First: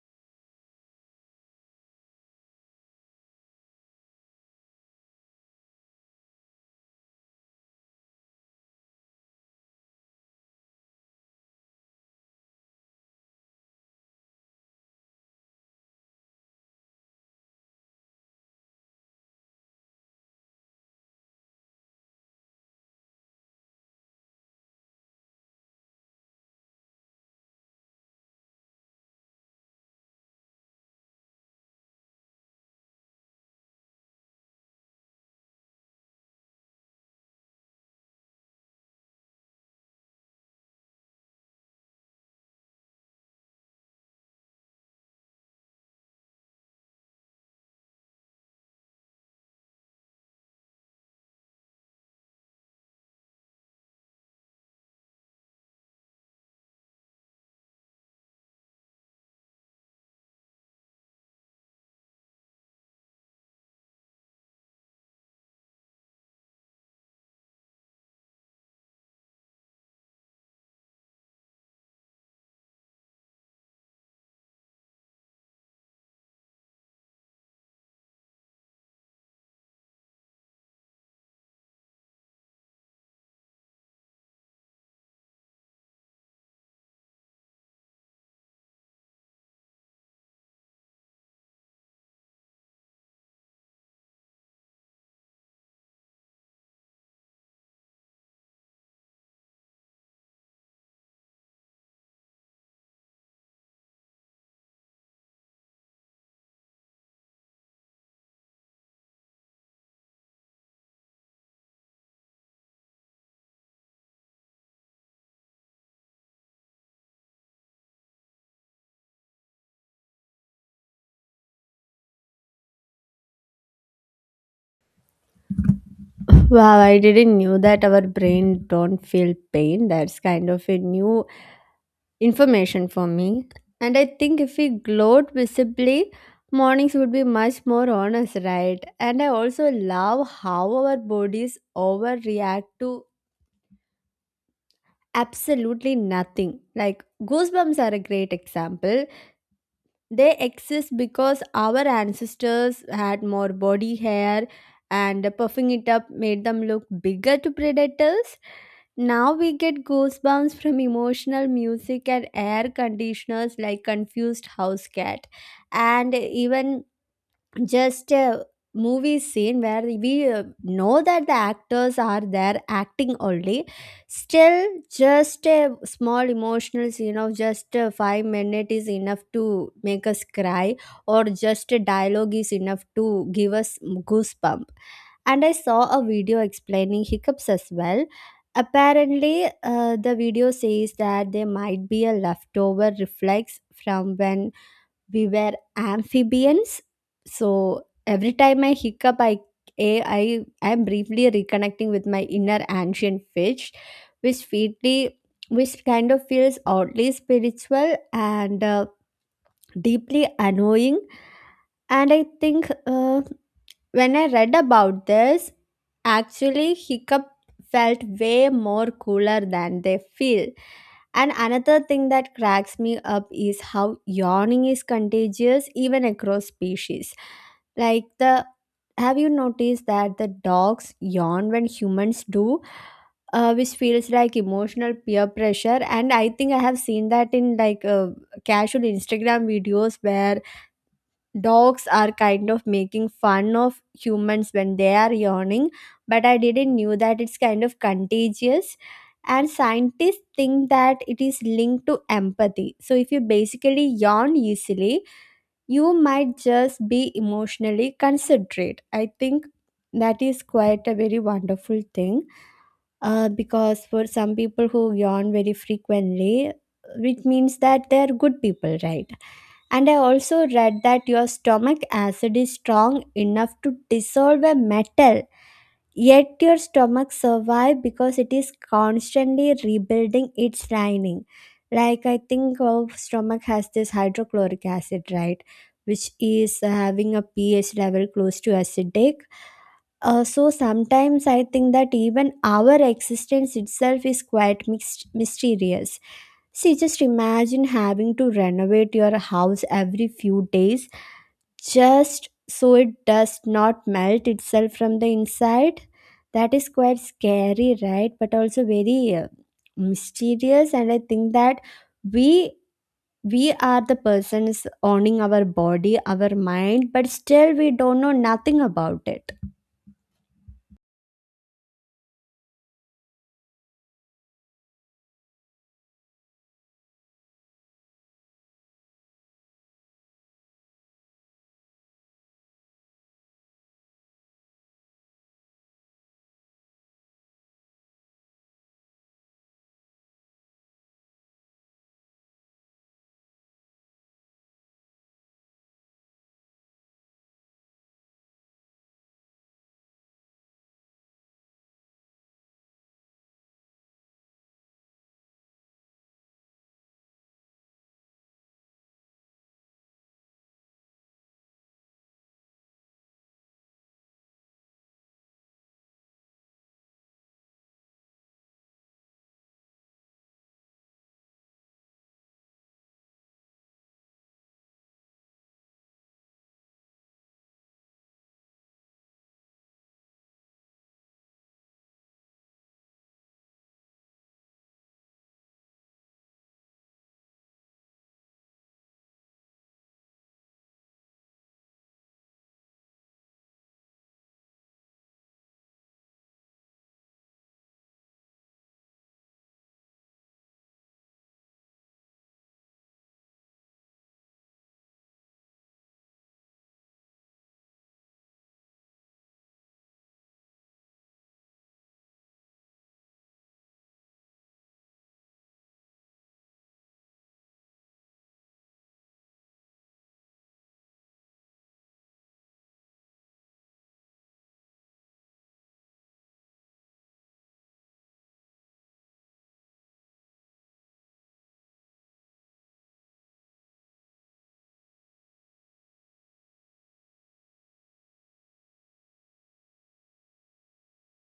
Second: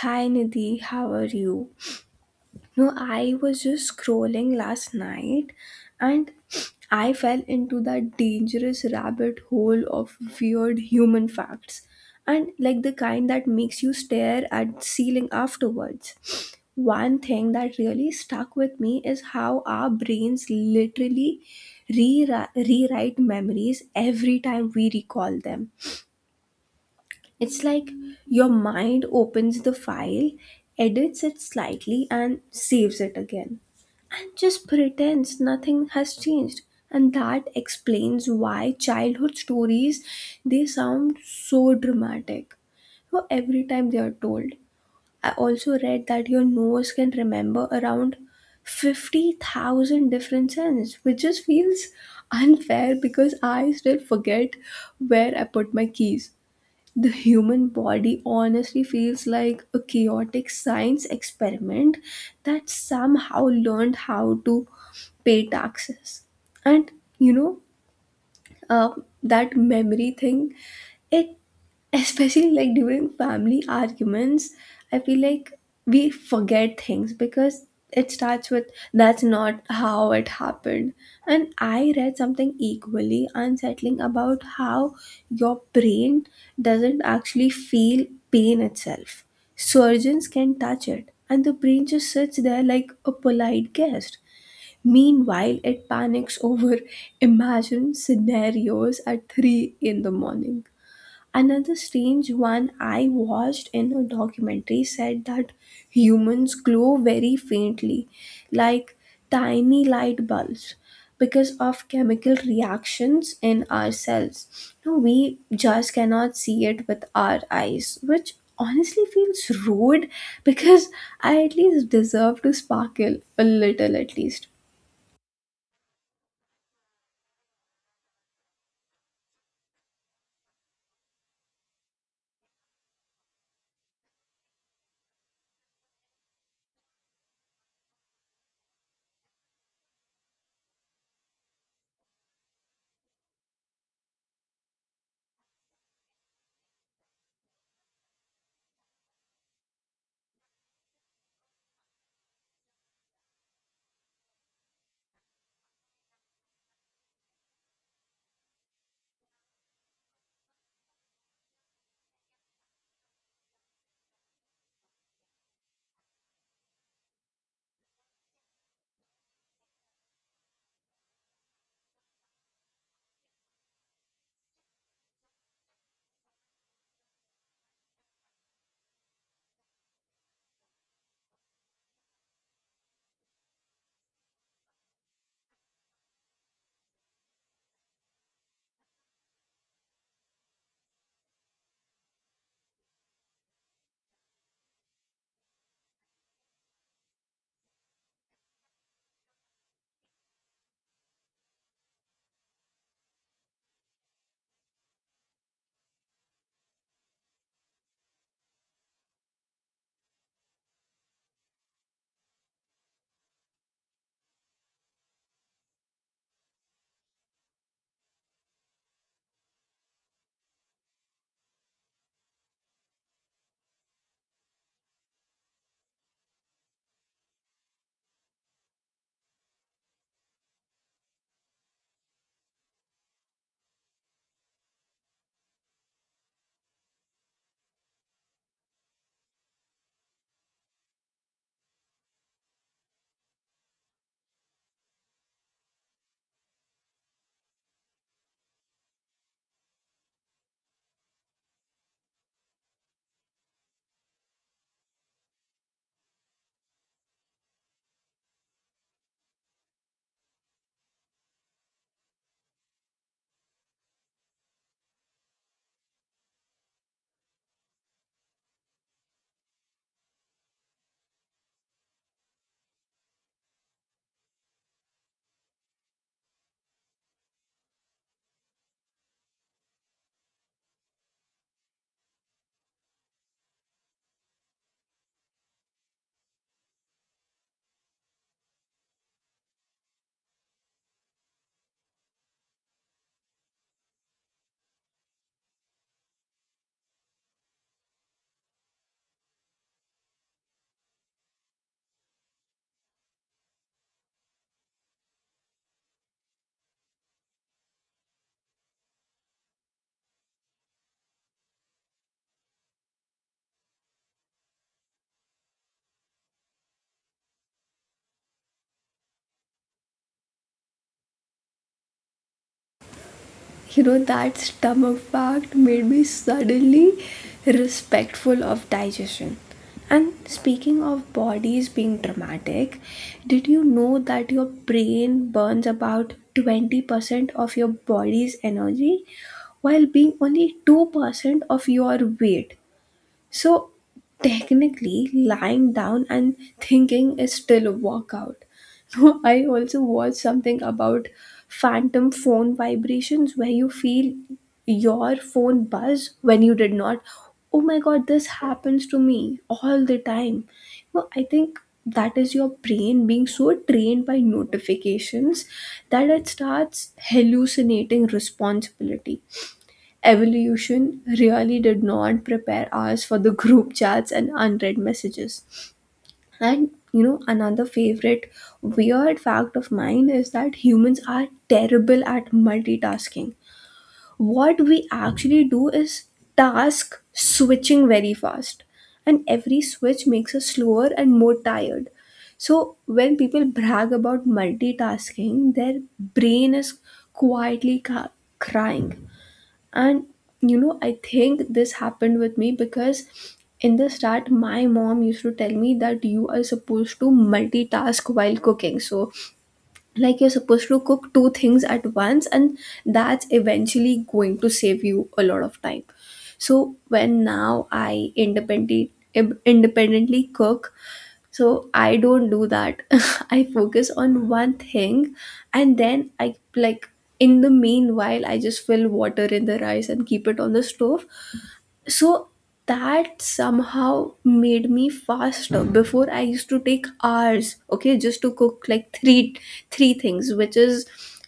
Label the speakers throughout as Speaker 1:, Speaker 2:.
Speaker 1: Hi Nidhi, how are you? No, I was just scrolling last night and I fell into that dangerous rabbit hole of weird human facts, and like the kind that makes you stare at ceiling afterwards. One thing that really stuck with me is how our brains literally rewrite memories every time we recall them. It's like your mind opens the file, edits it slightly, and saves it again. And just pretends nothing has changed. And that explains why childhood stories, they sound so dramatic. So every time they are told. I also read that your nose can remember around 50,000 different scents, which just feels unfair because I still forget where I put my keys. The human body honestly feels like a chaotic science experiment that somehow learned how to pay taxes and you know uh, that memory thing, it, especially like during family arguments, I feel like we forget things because it starts with that's not how it happened. And I read something equally unsettling about how your brain doesn't actually feel pain itself. Surgeons can touch it and the brain just sits there like a polite guest, meanwhile it panics over imagined scenarios at 3 in the morning. Another strange one I watched in a documentary said that humans glow very faintly, like tiny light bulbs, because of chemical reactions in our cells. Now, we just cannot see it with our eyes, which honestly feels rude because I at least deserve to sparkle a little at least.
Speaker 2: Wow, I didn't knew that our brain don't feel pain. That's kind of a new information for me. And I think if we glowed visibly, mornings would be much more honest, right? And I also love how our bodies overreact to absolutely nothing. Like goosebumps are a great example. They exist because our ancestors had more body hair and puffing it up made them look bigger to predators. Now we get goosebumps from emotional music and air conditioners like confused house cat, and even just a movie scene where we know that the actors are there acting only, still just a small emotional scene of just 5 minutes is enough to make us cry, or just a dialogue is enough to give us goosebump. And I saw a video explaining hiccups as well. Apparently, the video says that they might be a leftover reflex from when we were amphibians. So every time I hiccup, I I am briefly reconnecting with my inner ancient fish, which feedly which kind of feels oddly spiritual and deeply annoying. And I think when I read about this, actually hiccup felt way more cooler than they feel. And another thing that cracks me up is how yawning is contagious even across species. Like the, have you noticed that the dogs yawn when humans do, which feels like emotional peer pressure? And I think I have seen that in like casual Instagram videos where dogs are kind of making fun of humans when they are yawning, but I didn't knew that it's kind of contagious. And scientists think that it is linked to empathy, so if you basically yawn easily, you might just be emotionally considerate. I think that is quite a very wonderful thing, because for some people who yawn very frequently, which means that they are good people, right? And I also read that your stomach acid is strong enough to dissolve a metal, yet your stomach survives because it is constantly rebuilding its lining. Like I think our stomach has this hydrochloric acid, right? Which is having a pH level close to acidic. So sometimes I think that even our existence itself is quite mixed, mysterious. See, just imagine having to renovate your house every few days just so it does not melt itself from the inside. That is quite scary, right? But also very mysterious. And I think that we we are the persons owning our body, our mind, but still we don't know nothing about it.
Speaker 1: You know that stomach fact made me suddenly respectful of digestion. And speaking of bodies being dramatic, did you know that your brain burns about 20% of your body's energy while being only 2% of your weight? So technically, lying down and thinking is still a workout. No, I also watched something about phantom phone vibrations where you feel your phone buzz when you did not. Oh my god, this happens to me all the time. No, I think that is your brain being so trained by notifications that it starts hallucinating responsibility. Evolution really did not prepare us for the group chats and unread messages. And you know, another favorite weird fact of mine is that humans are terrible at multitasking. What we actually do is task switching very fast, and every switch makes us slower and more tired. So, when people brag about multitasking, their brain is quietly crying. And you know, I think this happened with me because in the start, my mom used to tell me that you are supposed to multitask while cooking. So, like, you're supposed to cook two things at once, and that's eventually going to save you a lot of time. So, when now I independently cook, so I don't do that. I focus on one thing, and then I like, in the meanwhile I just fill water in the rice and keep it on the stove. So that somehow made me faster. Before I used to take hours, okay, just to cook like three things, which is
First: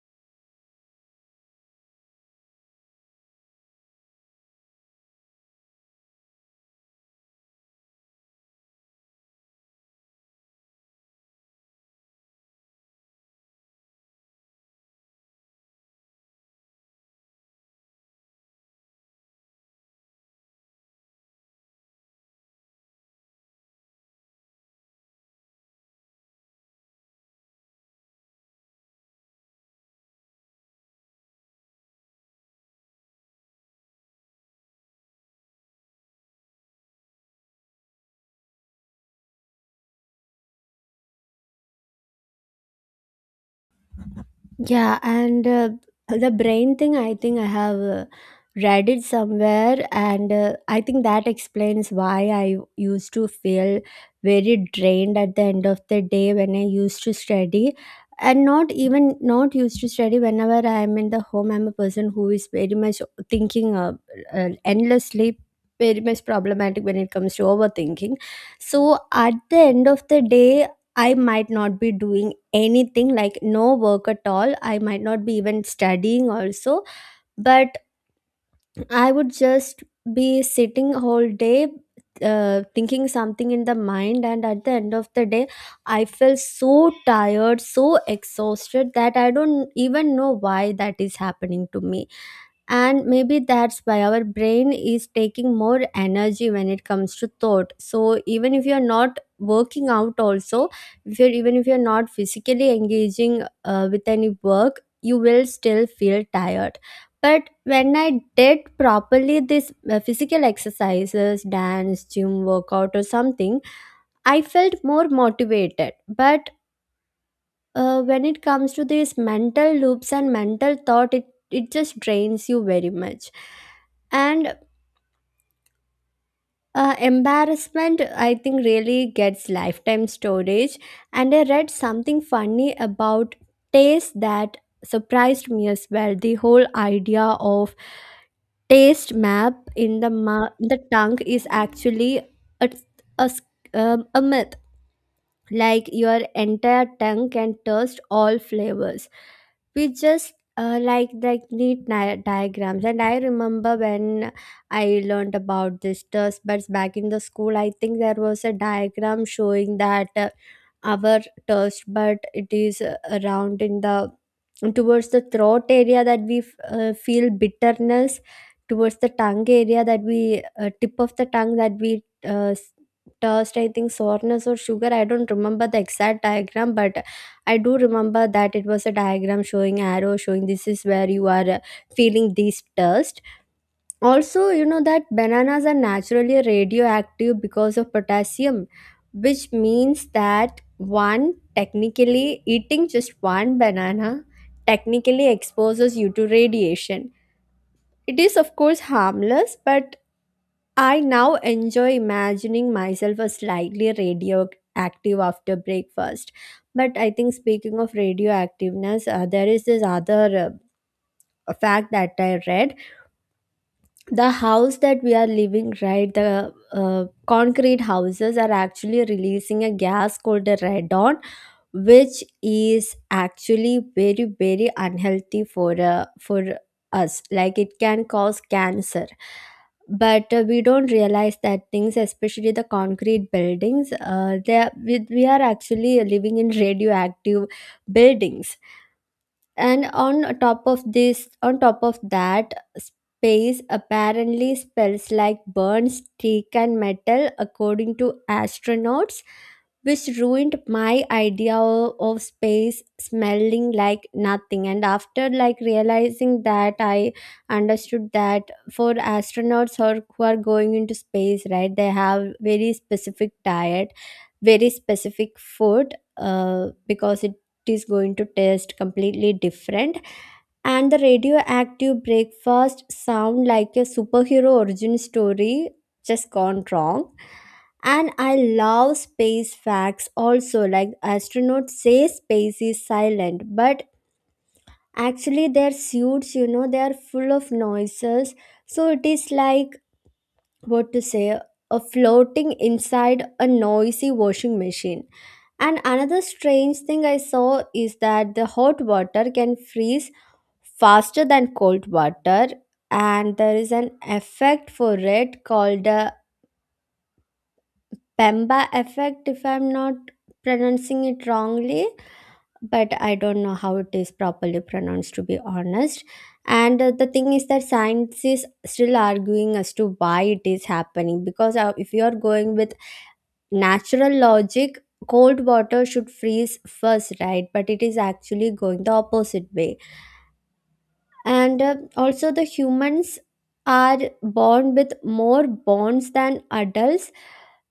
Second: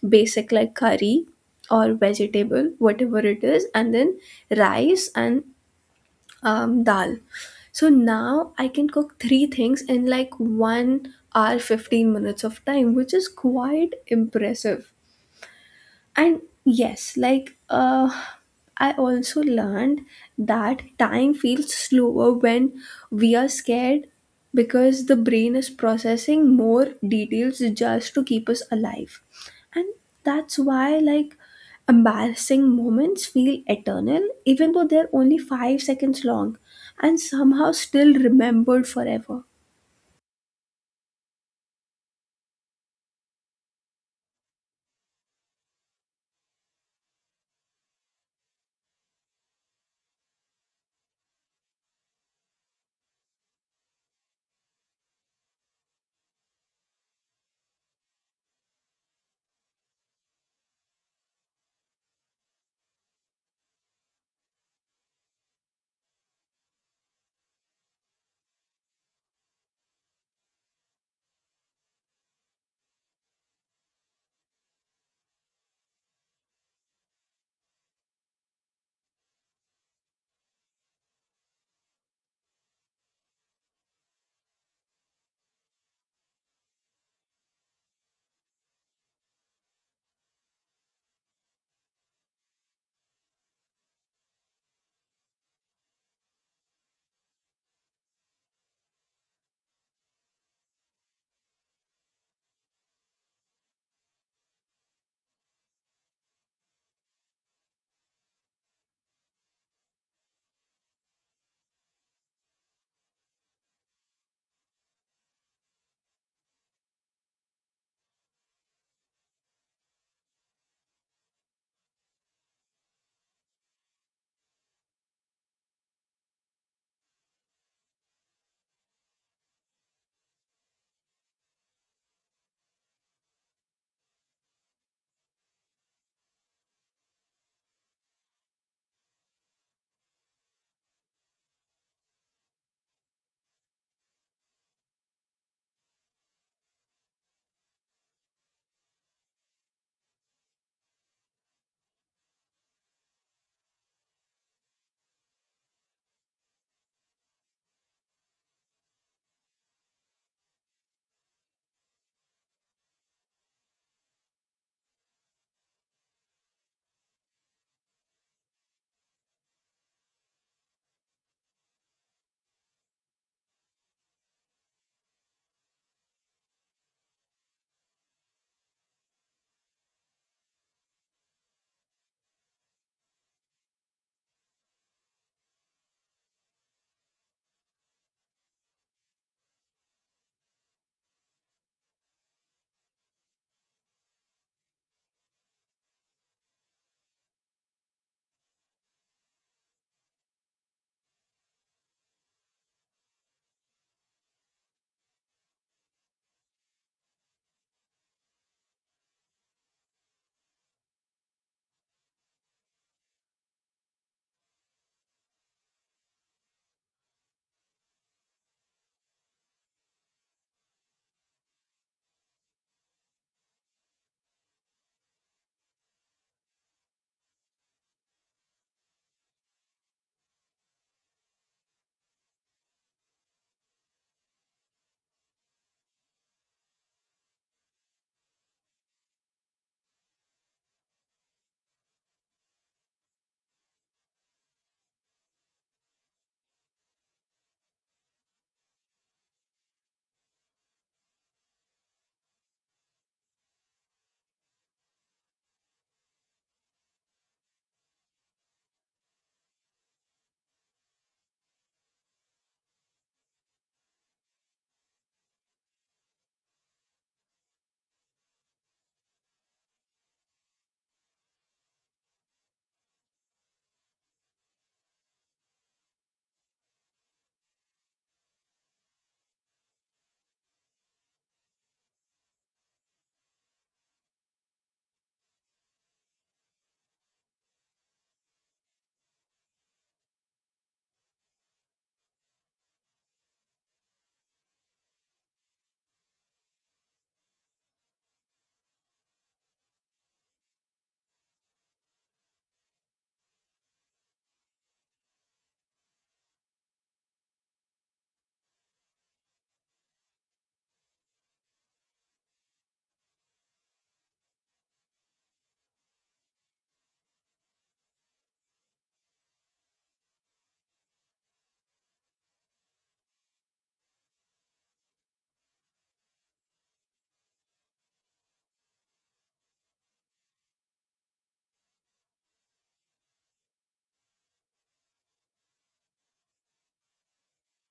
Speaker 1: basic, like curry or vegetable, whatever it is, and then rice and dal. So now I can cook three things in like 1 hour, 15 minutes of time, which is quite impressive. And yes, like I also learned that time feels slower when we are scared because the brain is processing more details just to keep us alive. And that's why, like, embarrassing moments feel eternal even though they're only 5 seconds long and somehow still remembered forever.
Speaker 2: Yeah, and the brain thing, I think I have read it somewhere, and I think that explains why I used to feel very drained at the end of the day when I used to study. And not even not used to study whenever I am in the home. I'm a person who is very much thinking endlessly, very much problematic when it comes to overthinking. So at the end of the day, I might not be doing anything, like no work at all, I might not be even studying also, but I would just be sitting whole day thinking something in the mind, and at the end of the day I felt so tired, so exhausted, that I don't even know why that is happening to me. And maybe that's why our brain is taking more energy when it comes to thought, so even if you're not working out also, if you're even if you're not physically engaging with any work, you will still feel tired. But when I did properly this physical exercises, dance, gym workout or something, I felt more motivated. But when it comes to these mental loops and mental thought, it just drains you very much. And embarrassment, I think, really gets lifetime storage. And I read something funny about taste that surprised me as well. The whole idea of taste map in the the tongue is actually a a, s- a myth. Like your entire tongue can taste all flavors. We just like neat diagrams, and I remember when I learned about this taste buds back in the school, I think there was a diagram showing that our taste bud, it is around in the, towards the throat area that we feel bitterness, towards the tongue area that we tip of the tongue that we uh, s- taste I think soreness or sugar. I don't remember the exact diagram, but I do remember that it was a diagram showing arrow showing this is where you are feeling this thirst. Also, you know that bananas are naturally radioactive because of potassium, which means that one technically eating just one banana technically exposes you to radiation. It is, of course, harmless, but I now enjoy imagining myself as slightly radioactive after breakfast. But I think, speaking of radioactiveness, there is this other fact that I read. The house that we are living, right, the concrete houses are actually releasing a gas called the radon, which is actually very very unhealthy for us. Like it can cause cancer, but we don't realize that things, especially the concrete buildings, they are, we are actually living in radioactive buildings. And on top of this, on top of that, space apparently spells like burn stick and metal according to astronauts, which ruined my idea of space smelling like nothing. And after like realizing that, I understood that for astronauts or who are going into space, right, they have very specific diet, very specific food because it is going to taste completely different. And the radioactive breakfast sound like a superhero origin story just gone wrong. And I love space facts also. Like astronauts say space is silent, but actually their suits, you know, they are full of noises. So it is like, what to say, a floating inside a noisy washing machine. And another strange thing I saw is that the hot water can freeze faster than cold water, and there is an effect for it called the pemba effect, if I'm not pronouncing it wrongly. But I don't know how it is properly pronounced, to be honest. And the thing is that science is still arguing as to why it is happening, because if you are going with natural logic, cold water should freeze first, right? But it is actually going the opposite way. And also the humans are born with more bonds than adults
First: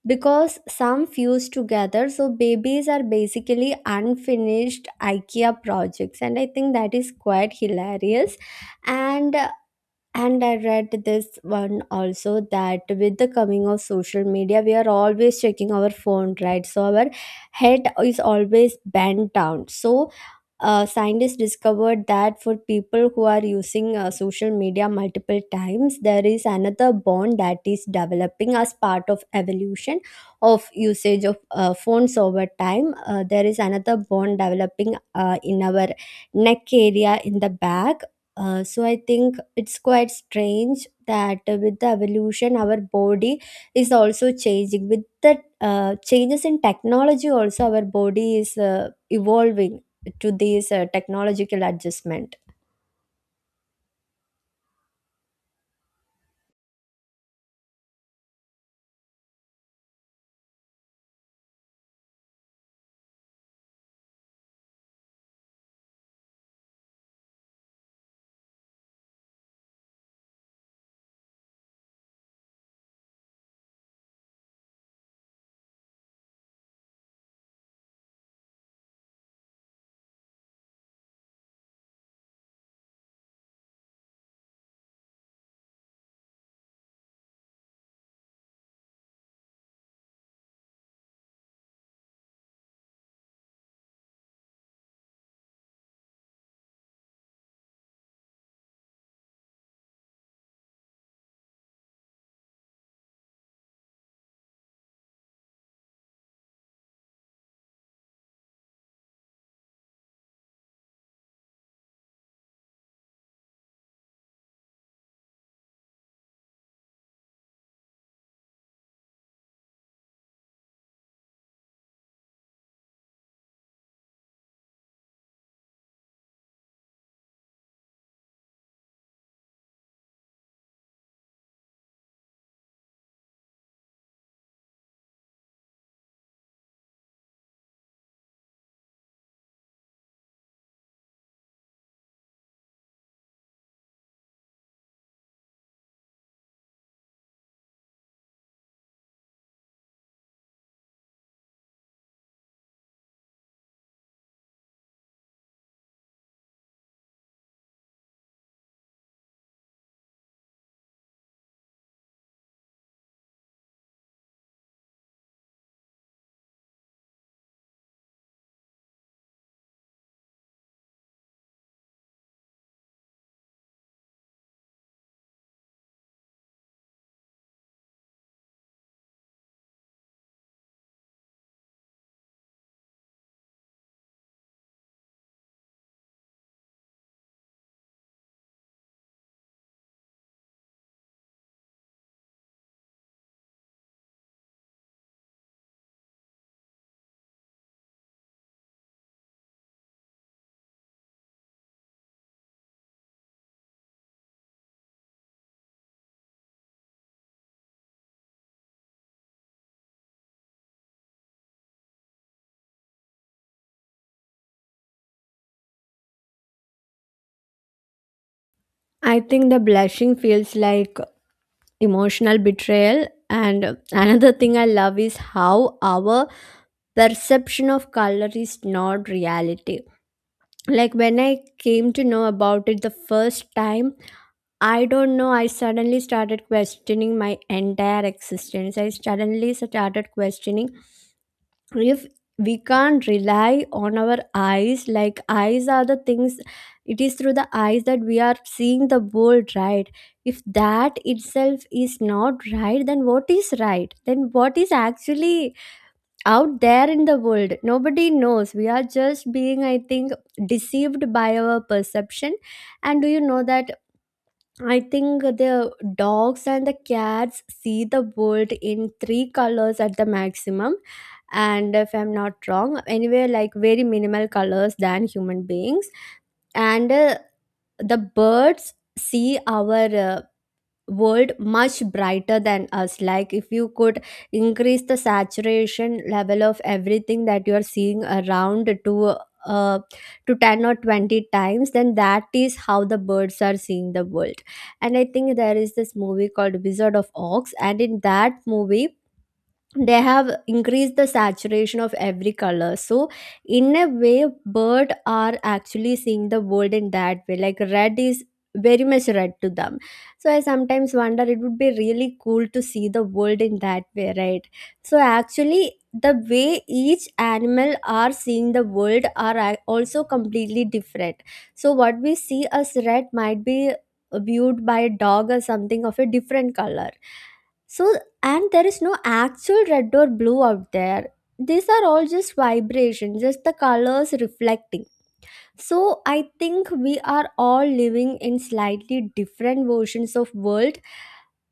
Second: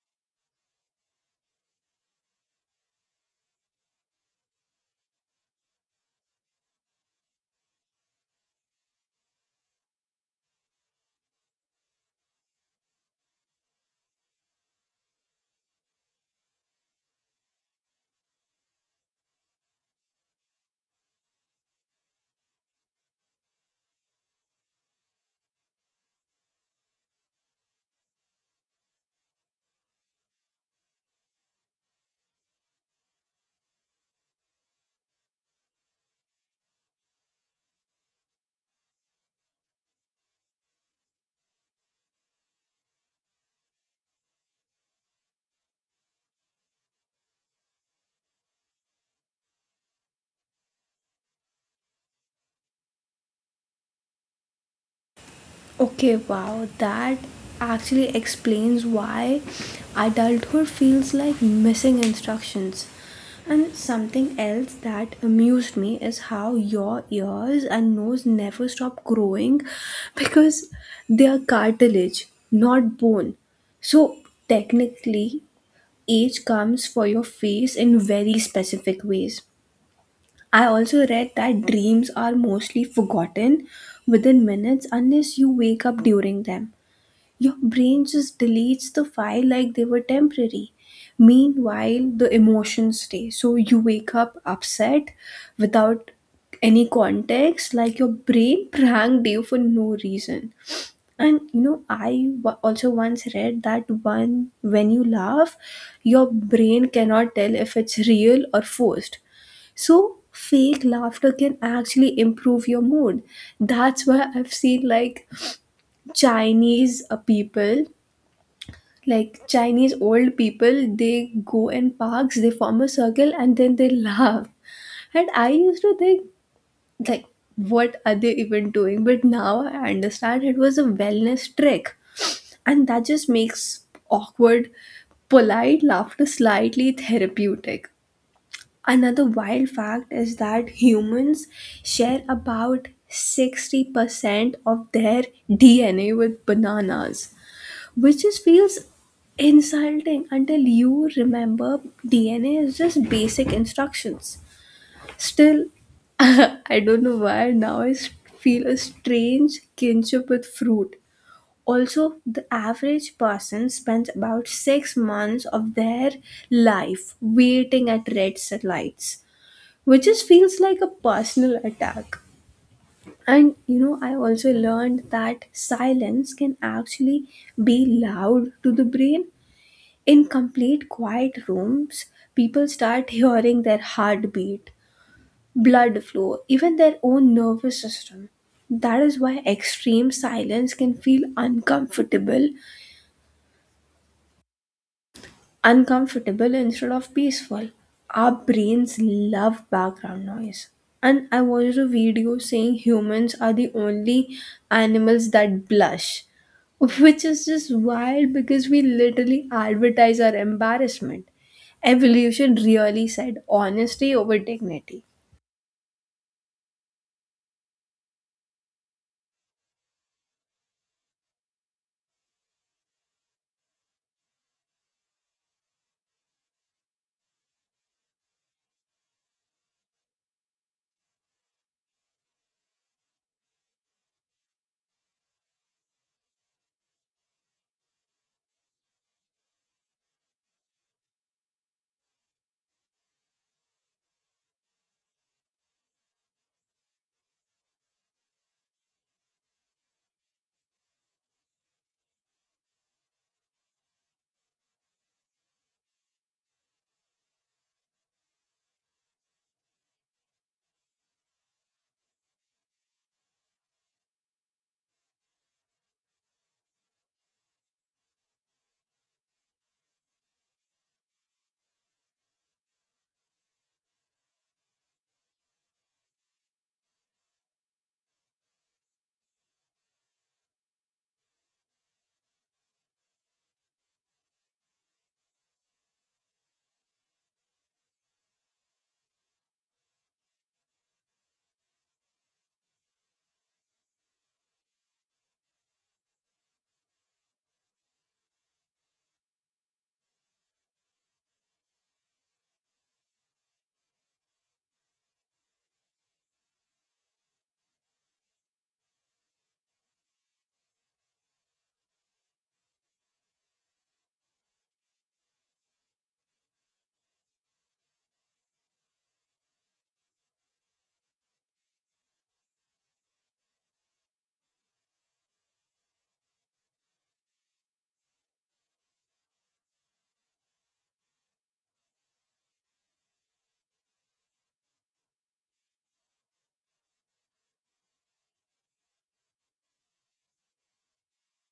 Speaker 2: because some fuse together, so babies are basically unfinished Ikea projects, and I think that is quite hilarious. And and I read this one also that with the coming of social media, we are always checking our phone, right? So our head is always bent down. So scientists discovered that for people who are using social media multiple times, there is another bond that is developing as part of evolution of usage of phones over time. There is another bond developing in our neck area in the back. So I think it's quite strange that with the evolution, our body is also changing. With the changes in technology, also our body is evolving to these technological adjustment.
Speaker 1: Okay, wow, that actually explains why adulthood feels like missing instructions. And something else that amused me is how your ears and nose never stop growing because they are cartilage, not bone. So, technically, age comes for your face in very specific ways. I also read that dreams are mostly forgotten within minutes unless you wake up during them. Your brain just deletes the file like they were temporary. Meanwhile, the emotions stay. So you wake up upset without any context, like your brain pranked you for no reason. And you know, I also once read that one, when you laugh, your brain cannot tell if it's real or forced. So fake laughter can actually improve your mood. That's why I've seen like Chinese people, like Chinese old people, they go in parks, they form a circle, and then they laugh. And I used to think, like, what are they even doing? But now I understand it was a wellness trick. And that just makes awkward polite laughter slightly therapeutic. Another wild fact is that humans share about 60% of their dna with bananas, which just feels insulting until you remember DNA is just basic instructions. Still, I don't know why now I feel a strange kinship with fruit. Also, the average person spends about 6 months of their life waiting at red lights, which just feels like a personal attack. And you know, I also learned that silence can actually be loud to the brain. In complete quiet rooms, people start hearing their heartbeat, blood flow, even their own nervous system. That is why extreme silence can feel uncomfortable instead of peaceful. Our brains love background noise. And I watched a video saying humans are the only animals that blush, which is just wild because we literally advertise our embarrassment. Evolution really said honesty over dignity.
Speaker 2: I think the blushing feels like emotional betrayal. And another thing I love is how our perception of color is not reality. Like when I came to know about it the first time, I don't know, I suddenly started questioning my entire existence. I suddenly started questioning, if we can't rely on our eyes, like eyes are the things, it is through the eyes that we are seeing the world, right? If that itself is not right, then what is right? Then what is actually out there in the world? Nobody knows. We are just being, I think, deceived by our perception. And do you know that, I think the dogs and the cats see the world in three colors at the maximum, and if I'm not wrong anyway, like very minimal colors than human beings. And the birds see our world much brighter than us. Like if you could increase the saturation level of everything that you are seeing around uh, to 10 or 20 times, then that is how the birds are seeing the world. And I think there is this movie called Wizard of Oz, and in that movie they have increased the saturation of every color, so in a way bird are actually seeing the world in that way, like red is very much red to them. So I sometimes wonder, it would be really cool to see the world in that way, right? So actually the way each animal are seeing the world are also completely different. So what we see as red might be viewed by a dog or something of a different color. So and there is no actual red or blue out there. These are all just vibrations, just the colors reflecting. So I think we are all living in slightly different versions of world.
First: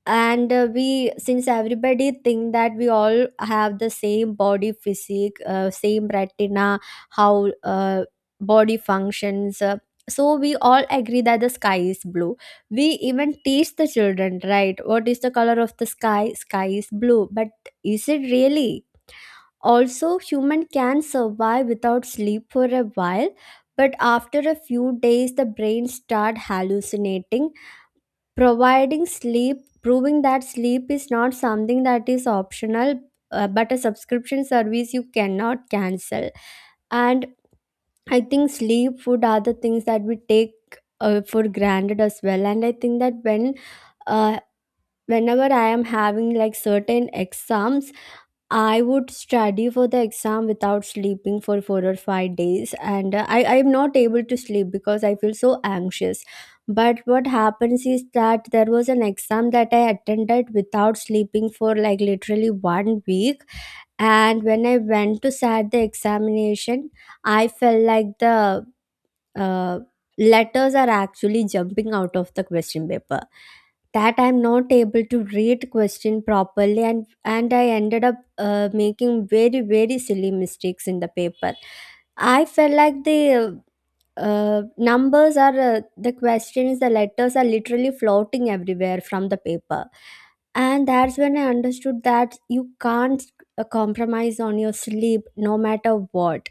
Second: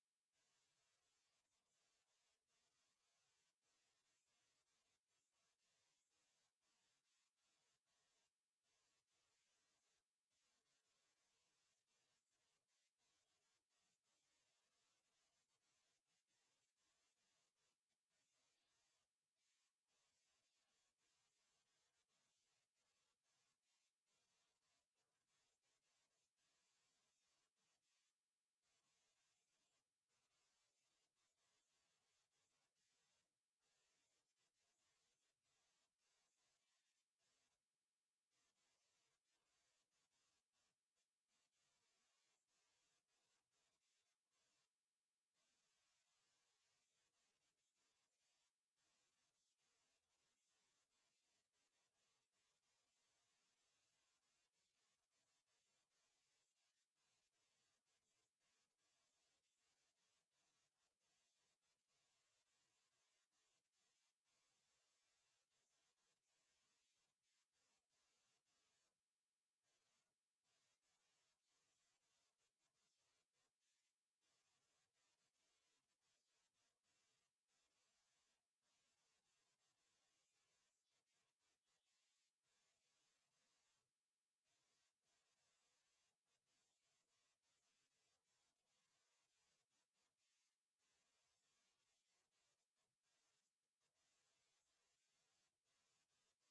Speaker 2: And We, since everybody think that we all have the same body physique, same retina, how body functions, so we all agree that the sky is blue. We even teach the children, right? What is the color of the sky? Sky is blue, but is it really? Also human can survive without sleep for a while, but after a few days the brain start hallucinating, providing sleep, proving that sleep is not something that is optional, but a subscription service you cannot cancel. And I think sleep, food are the things that we take for granted as well. And I think that uh, whenever I am having like certain exams, I would study for the exam without sleeping for 4 or 5 days, and I am not able to sleep because I feel so anxious. But what happens is that there was an exam that I attended without sleeping for like literally 1 week, and when I went to sat the examination, I felt like the uh, letters are actually jumping out of the question paper, that I'm not able to read question properly, and I ended up making very very silly mistakes in the paper. I felt like the numbers are, the questions, the letters are literally floating everywhere from the paper. And that's when I understood that you can't compromise on your sleep no matter what.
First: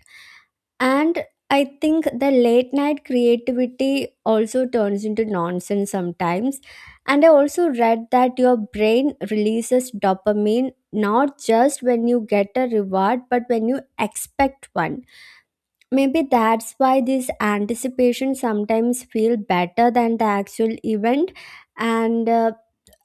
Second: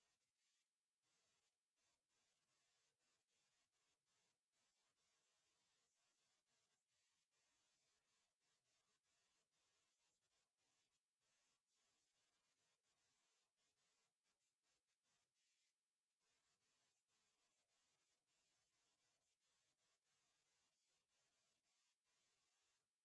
Speaker 2: And I think the late night creativity also turns into nonsense sometimes. And I also read that your brain releases dopamine not just when you get a reward but when you expect one. Maybe that's why this anticipation sometimes feel better than the actual event. And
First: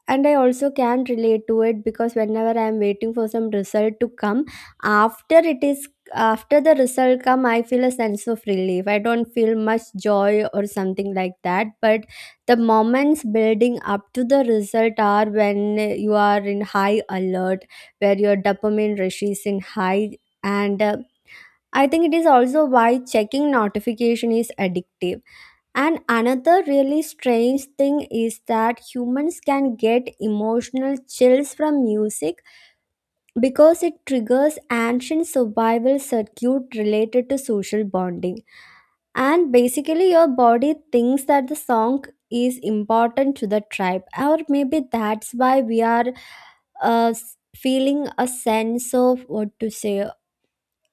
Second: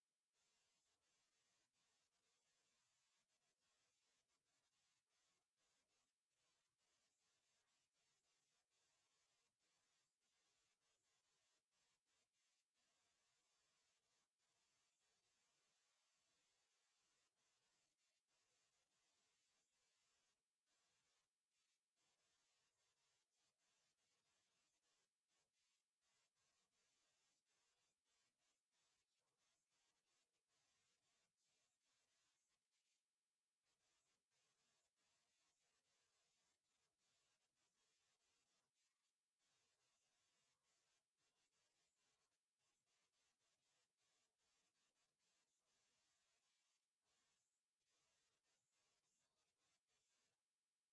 Speaker 2: and I also can relate to it because whenever I'm waiting for some result to come, after it is after the result come, I feel a sense of relief. I don't feel much joy or something like that, but the moments building up to the result are when you are in high alert, where your dopamine rush is in high. And I think it is also why checking notification is addictive. And another really strange thing is that humans can get emotional chills from music because it triggers ancient survival circuit related to social bonding. And basically your body thinks that the song is important to the tribe. Or maybe that's why we are uh, feeling a sense of what to say,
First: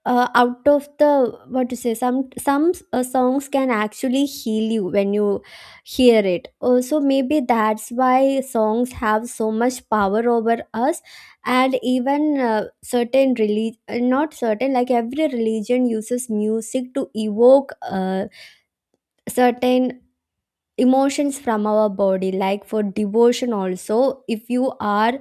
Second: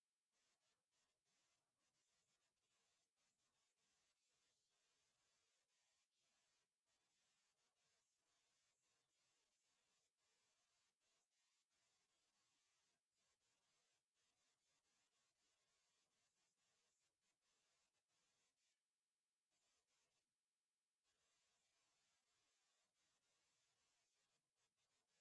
Speaker 2: out of the what to say, some songs can actually heal you when you hear it. So maybe that's why songs have so much power over us. And even certain religion, not certain, like every religion uses music to evoke certain emotions from our body. Like for devotion also, if you are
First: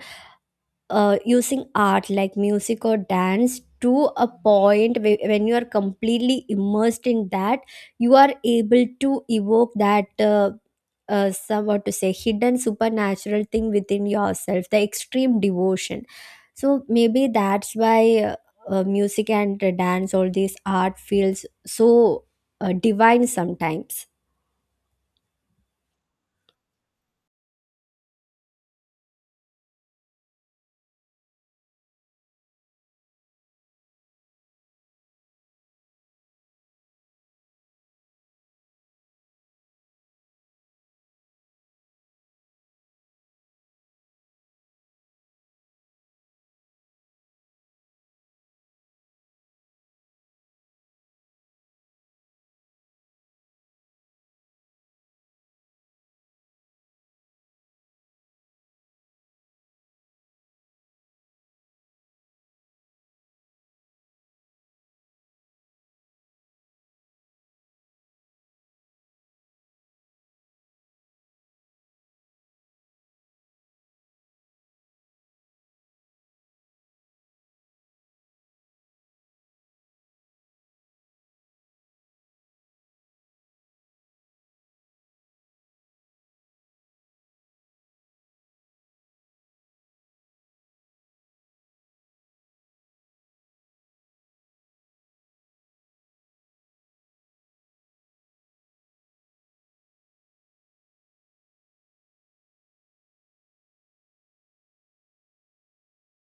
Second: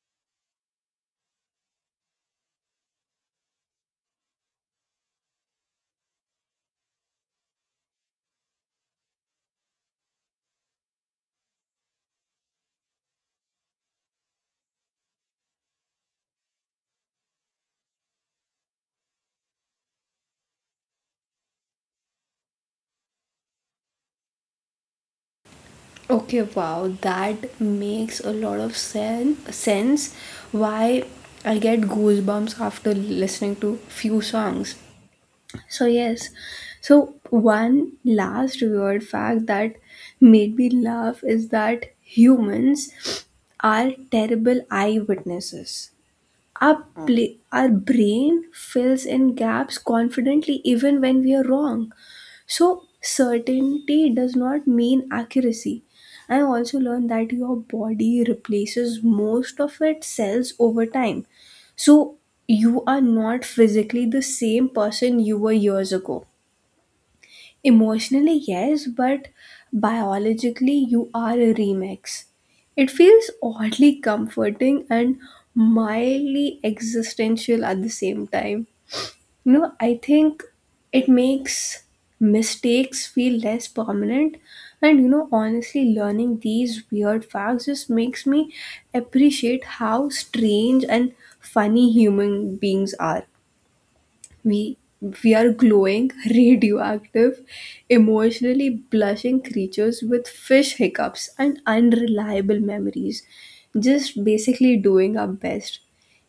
Speaker 2: using art like music or dance to a point when you are completely immersed in that, you are able to evoke that some, what to say, hidden supernatural thing within yourself, the extreme devotion. So maybe that's why music and dance, all these art feels so divine sometimes.
Speaker 1: Okay, wow, that makes a lot of sense. Why I get goosebumps after listening to few songs. So yes, so one last weird fact that made me laugh is that humans are terrible eyewitnesses. Our, our brain fills in gaps confidently even when we are wrong. So certainty does not mean accuracy. I also learned that your body replaces most of its cells over time. So you are not physically the same person you were years ago. Emotionally, yes, but biologically, you are a remix. It feels oddly comforting and mildly existential at the same time. You know, I think it makes mistakes feel less permanent. And you know, honestly, learning these weird facts just makes me appreciate how strange and funny human beings are. We we are glowing, radioactive, emotionally blushing creatures with fish hiccups and unreliable memories, just basically doing our best.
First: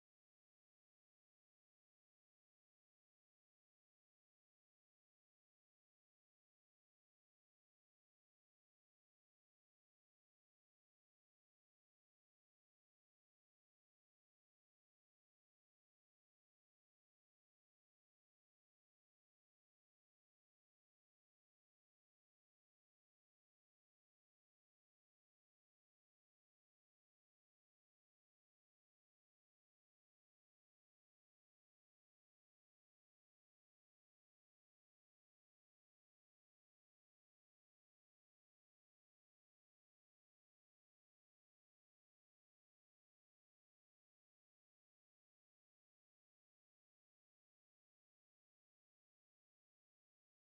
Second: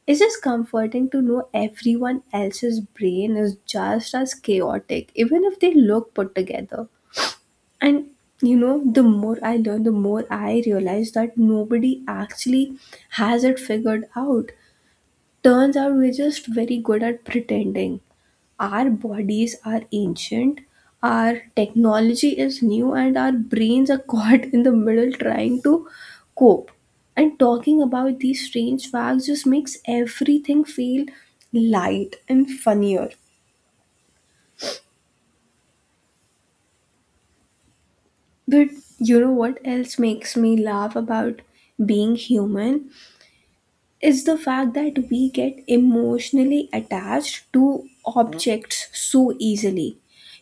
Speaker 1: It's just comforting to know everyone else's brain is just as chaotic, even if they look put together. And you know, the more I learn, the more I realize that nobody actually has it figured out. Turns out we're just very good at pretending our bodies are ancient, our technology is new, and our brains are caught in the middle trying to cope. And talking about these strange facts just makes everything feel light and funnier. But you know what else makes me laugh about being human? Is the fact that we get emotionally attached to objects so easily.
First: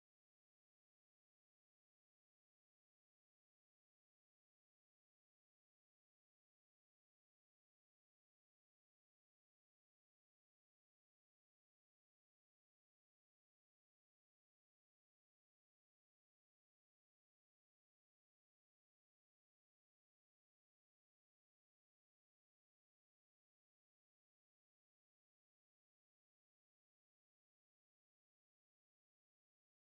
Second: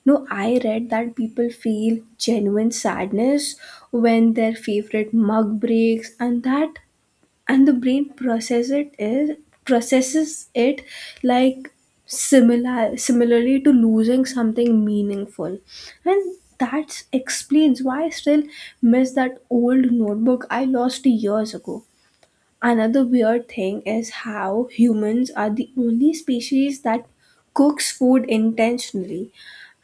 Speaker 1: No, I read that people feel genuine sadness when their favorite mug breaks, and that and the brain processes it like similarly to losing something meaningful. And that explains why I still miss that old notebook I lost years ago. Another weird thing is how humans are the only species that cooks food intentionally.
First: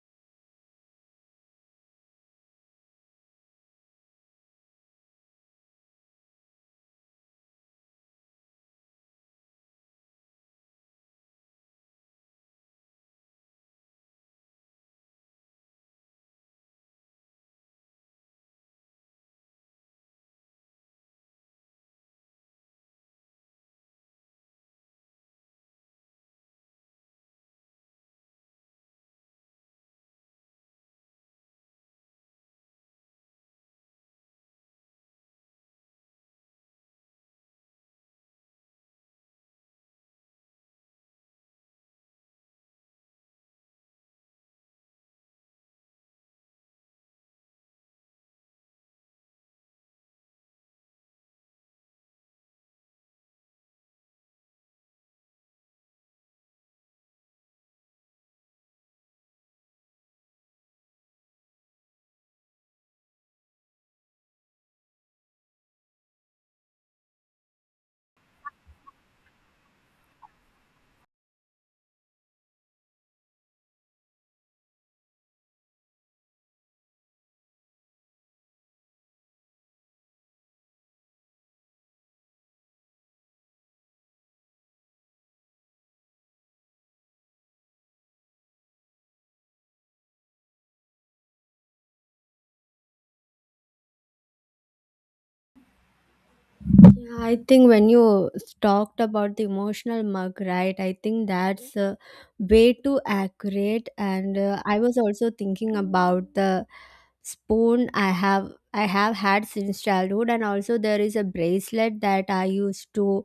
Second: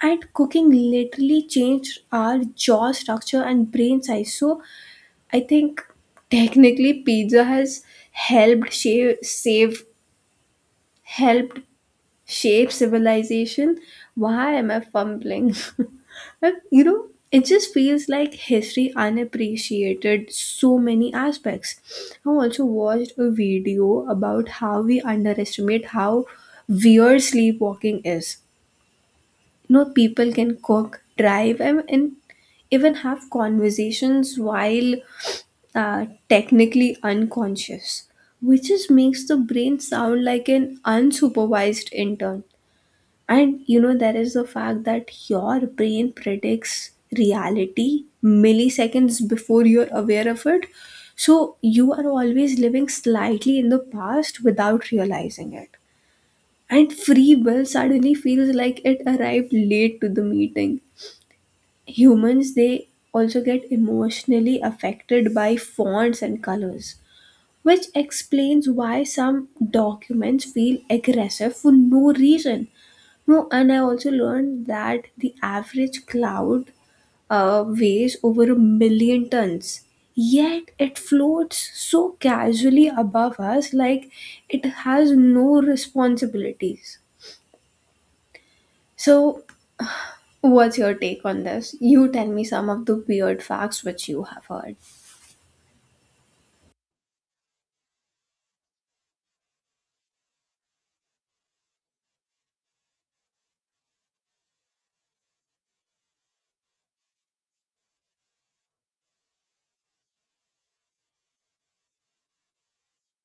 Speaker 1: And cooking literally changed our jaw structure and brain size. So I think technically pizza has helped shave, save helped shape civilization. Why am I fumbling? And, you know, it just feels like history unappreciated so many aspects. I also watched a video about how we underestimate how weird sleepwalking is. You know, people can cook, drive, and even have conversations while technically unconscious, which just makes the brain sound like an unsupervised intern. And you know, there is the fact that your brain predicts reality milliseconds before you're aware of it. So you are always living slightly in the past without realizing it. And free will suddenly feels like it arrived late to the meeting. Humans, they also get emotionally affected by fonts and colors, which explains why some documents feel aggressive for no reason. No, and I also learned that the average cloud weighs over a million tons, yet it floats so casually above us like it has no responsibilities. So, what's your take on this? You tell me some of the weird facts which you have heard.
Speaker 2: Yeah, I think when you talked about the emotional mug, right? I think that's way too accurate. And I was also thinking about the spoon I have had since childhood. And also there is a bracelet that I used to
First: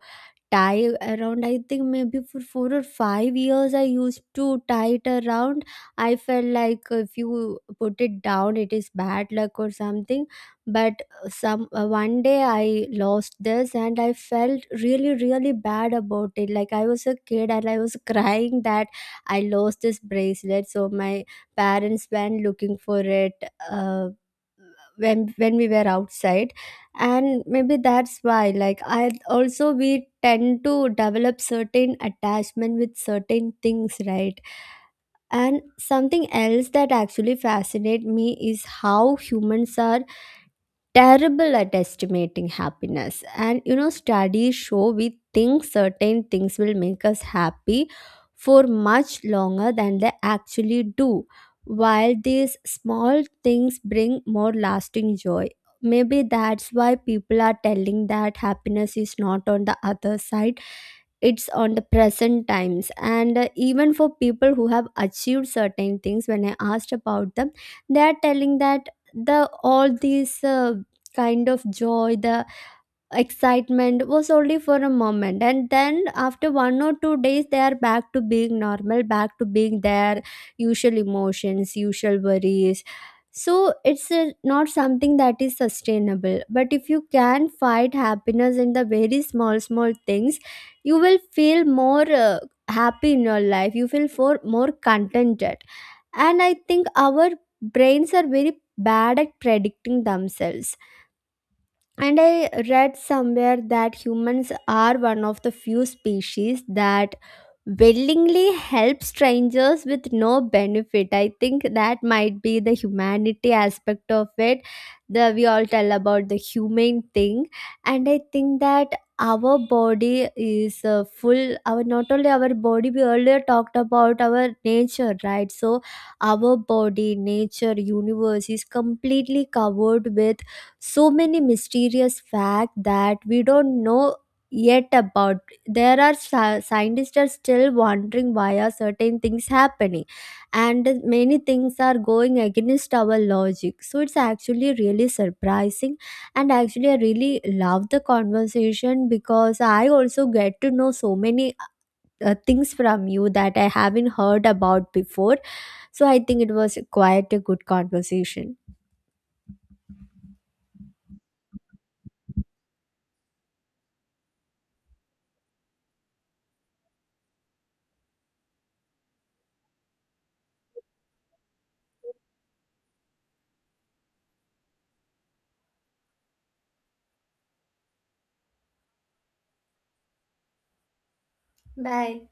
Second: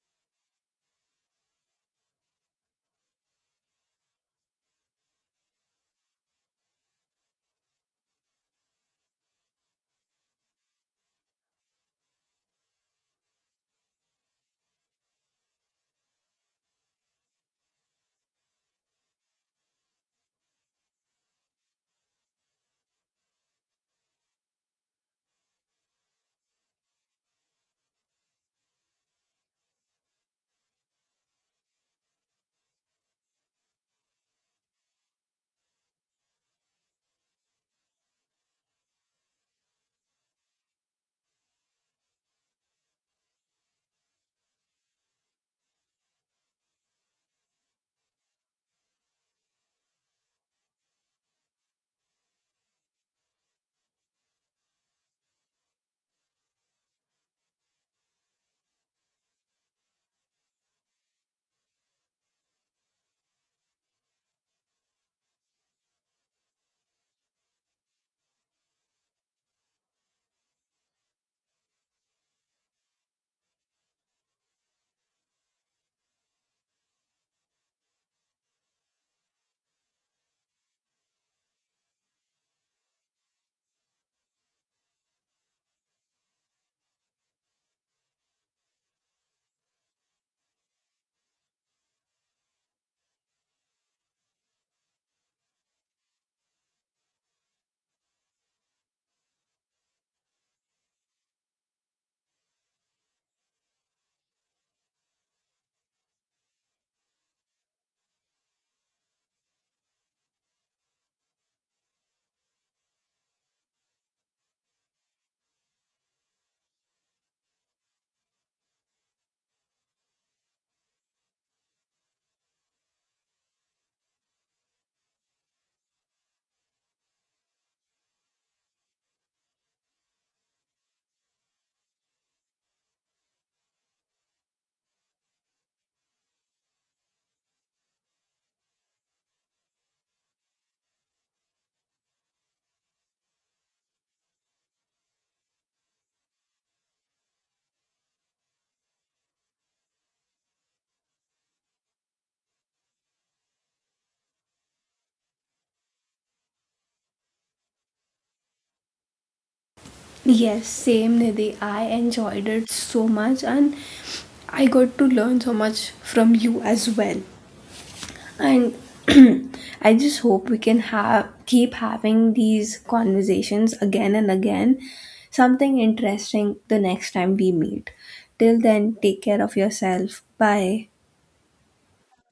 Speaker 2: tie around. I think maybe for 4 or 5 years I used to tie it around. I felt like if you put it down it is bad luck or something. But some one day I lost this and I felt really really bad about it. Like I was a kid and I was crying that I lost this bracelet, so my parents went looking for it, uh, when we were outside. And maybe that's why, like, I also, we tend to develop certain attachment with certain things, right? And something else that actually fascinates me is how humans are terrible at estimating happiness. And you know, studies show we think certain things will make us happy for much longer than they actually do, while these small things bring more lasting joy. Maybe that's why people are telling that happiness is not on the other side, it's on the present times. And even for people who have achieved certain things, when I asked about them, they are telling that the all these kind of joy, the excitement was only for a moment, and then after 1 or 2 days they are back to being normal, back to being their usual emotions, usual worries. So it's not something that is sustainable. But if you can find happiness in the very small small things, you will feel more happy in your life, you feel for more contented. And I think our brains are very bad at predicting themselves. And I read somewhere that humans are one of the few species that willingly help strangers with no benefit. I think that might be the humanity aspect of it. The we all tell about the humane thing, and I think that our body is full. Our, not only our body. We earlier talked about our nature, right? So our body, nature, universe is completely covered with so many mysterious facts that we don't know yet about. There are scientists are still wondering why are certain things happening, and many things are going against our logic, so it's actually really surprising. And actually I really love the conversation because I also get to know so many things from you that I haven't heard about before. So I think it was quite a good conversation.
Speaker 1: Yes, same Nidhi. I enjoyed it so much and I got to learn so much from you as well. And I just hope we can have keep having these conversations again and again, something interesting the next time we meet. Till then, take care of yourself. Bye.
Speaker 2: Bye.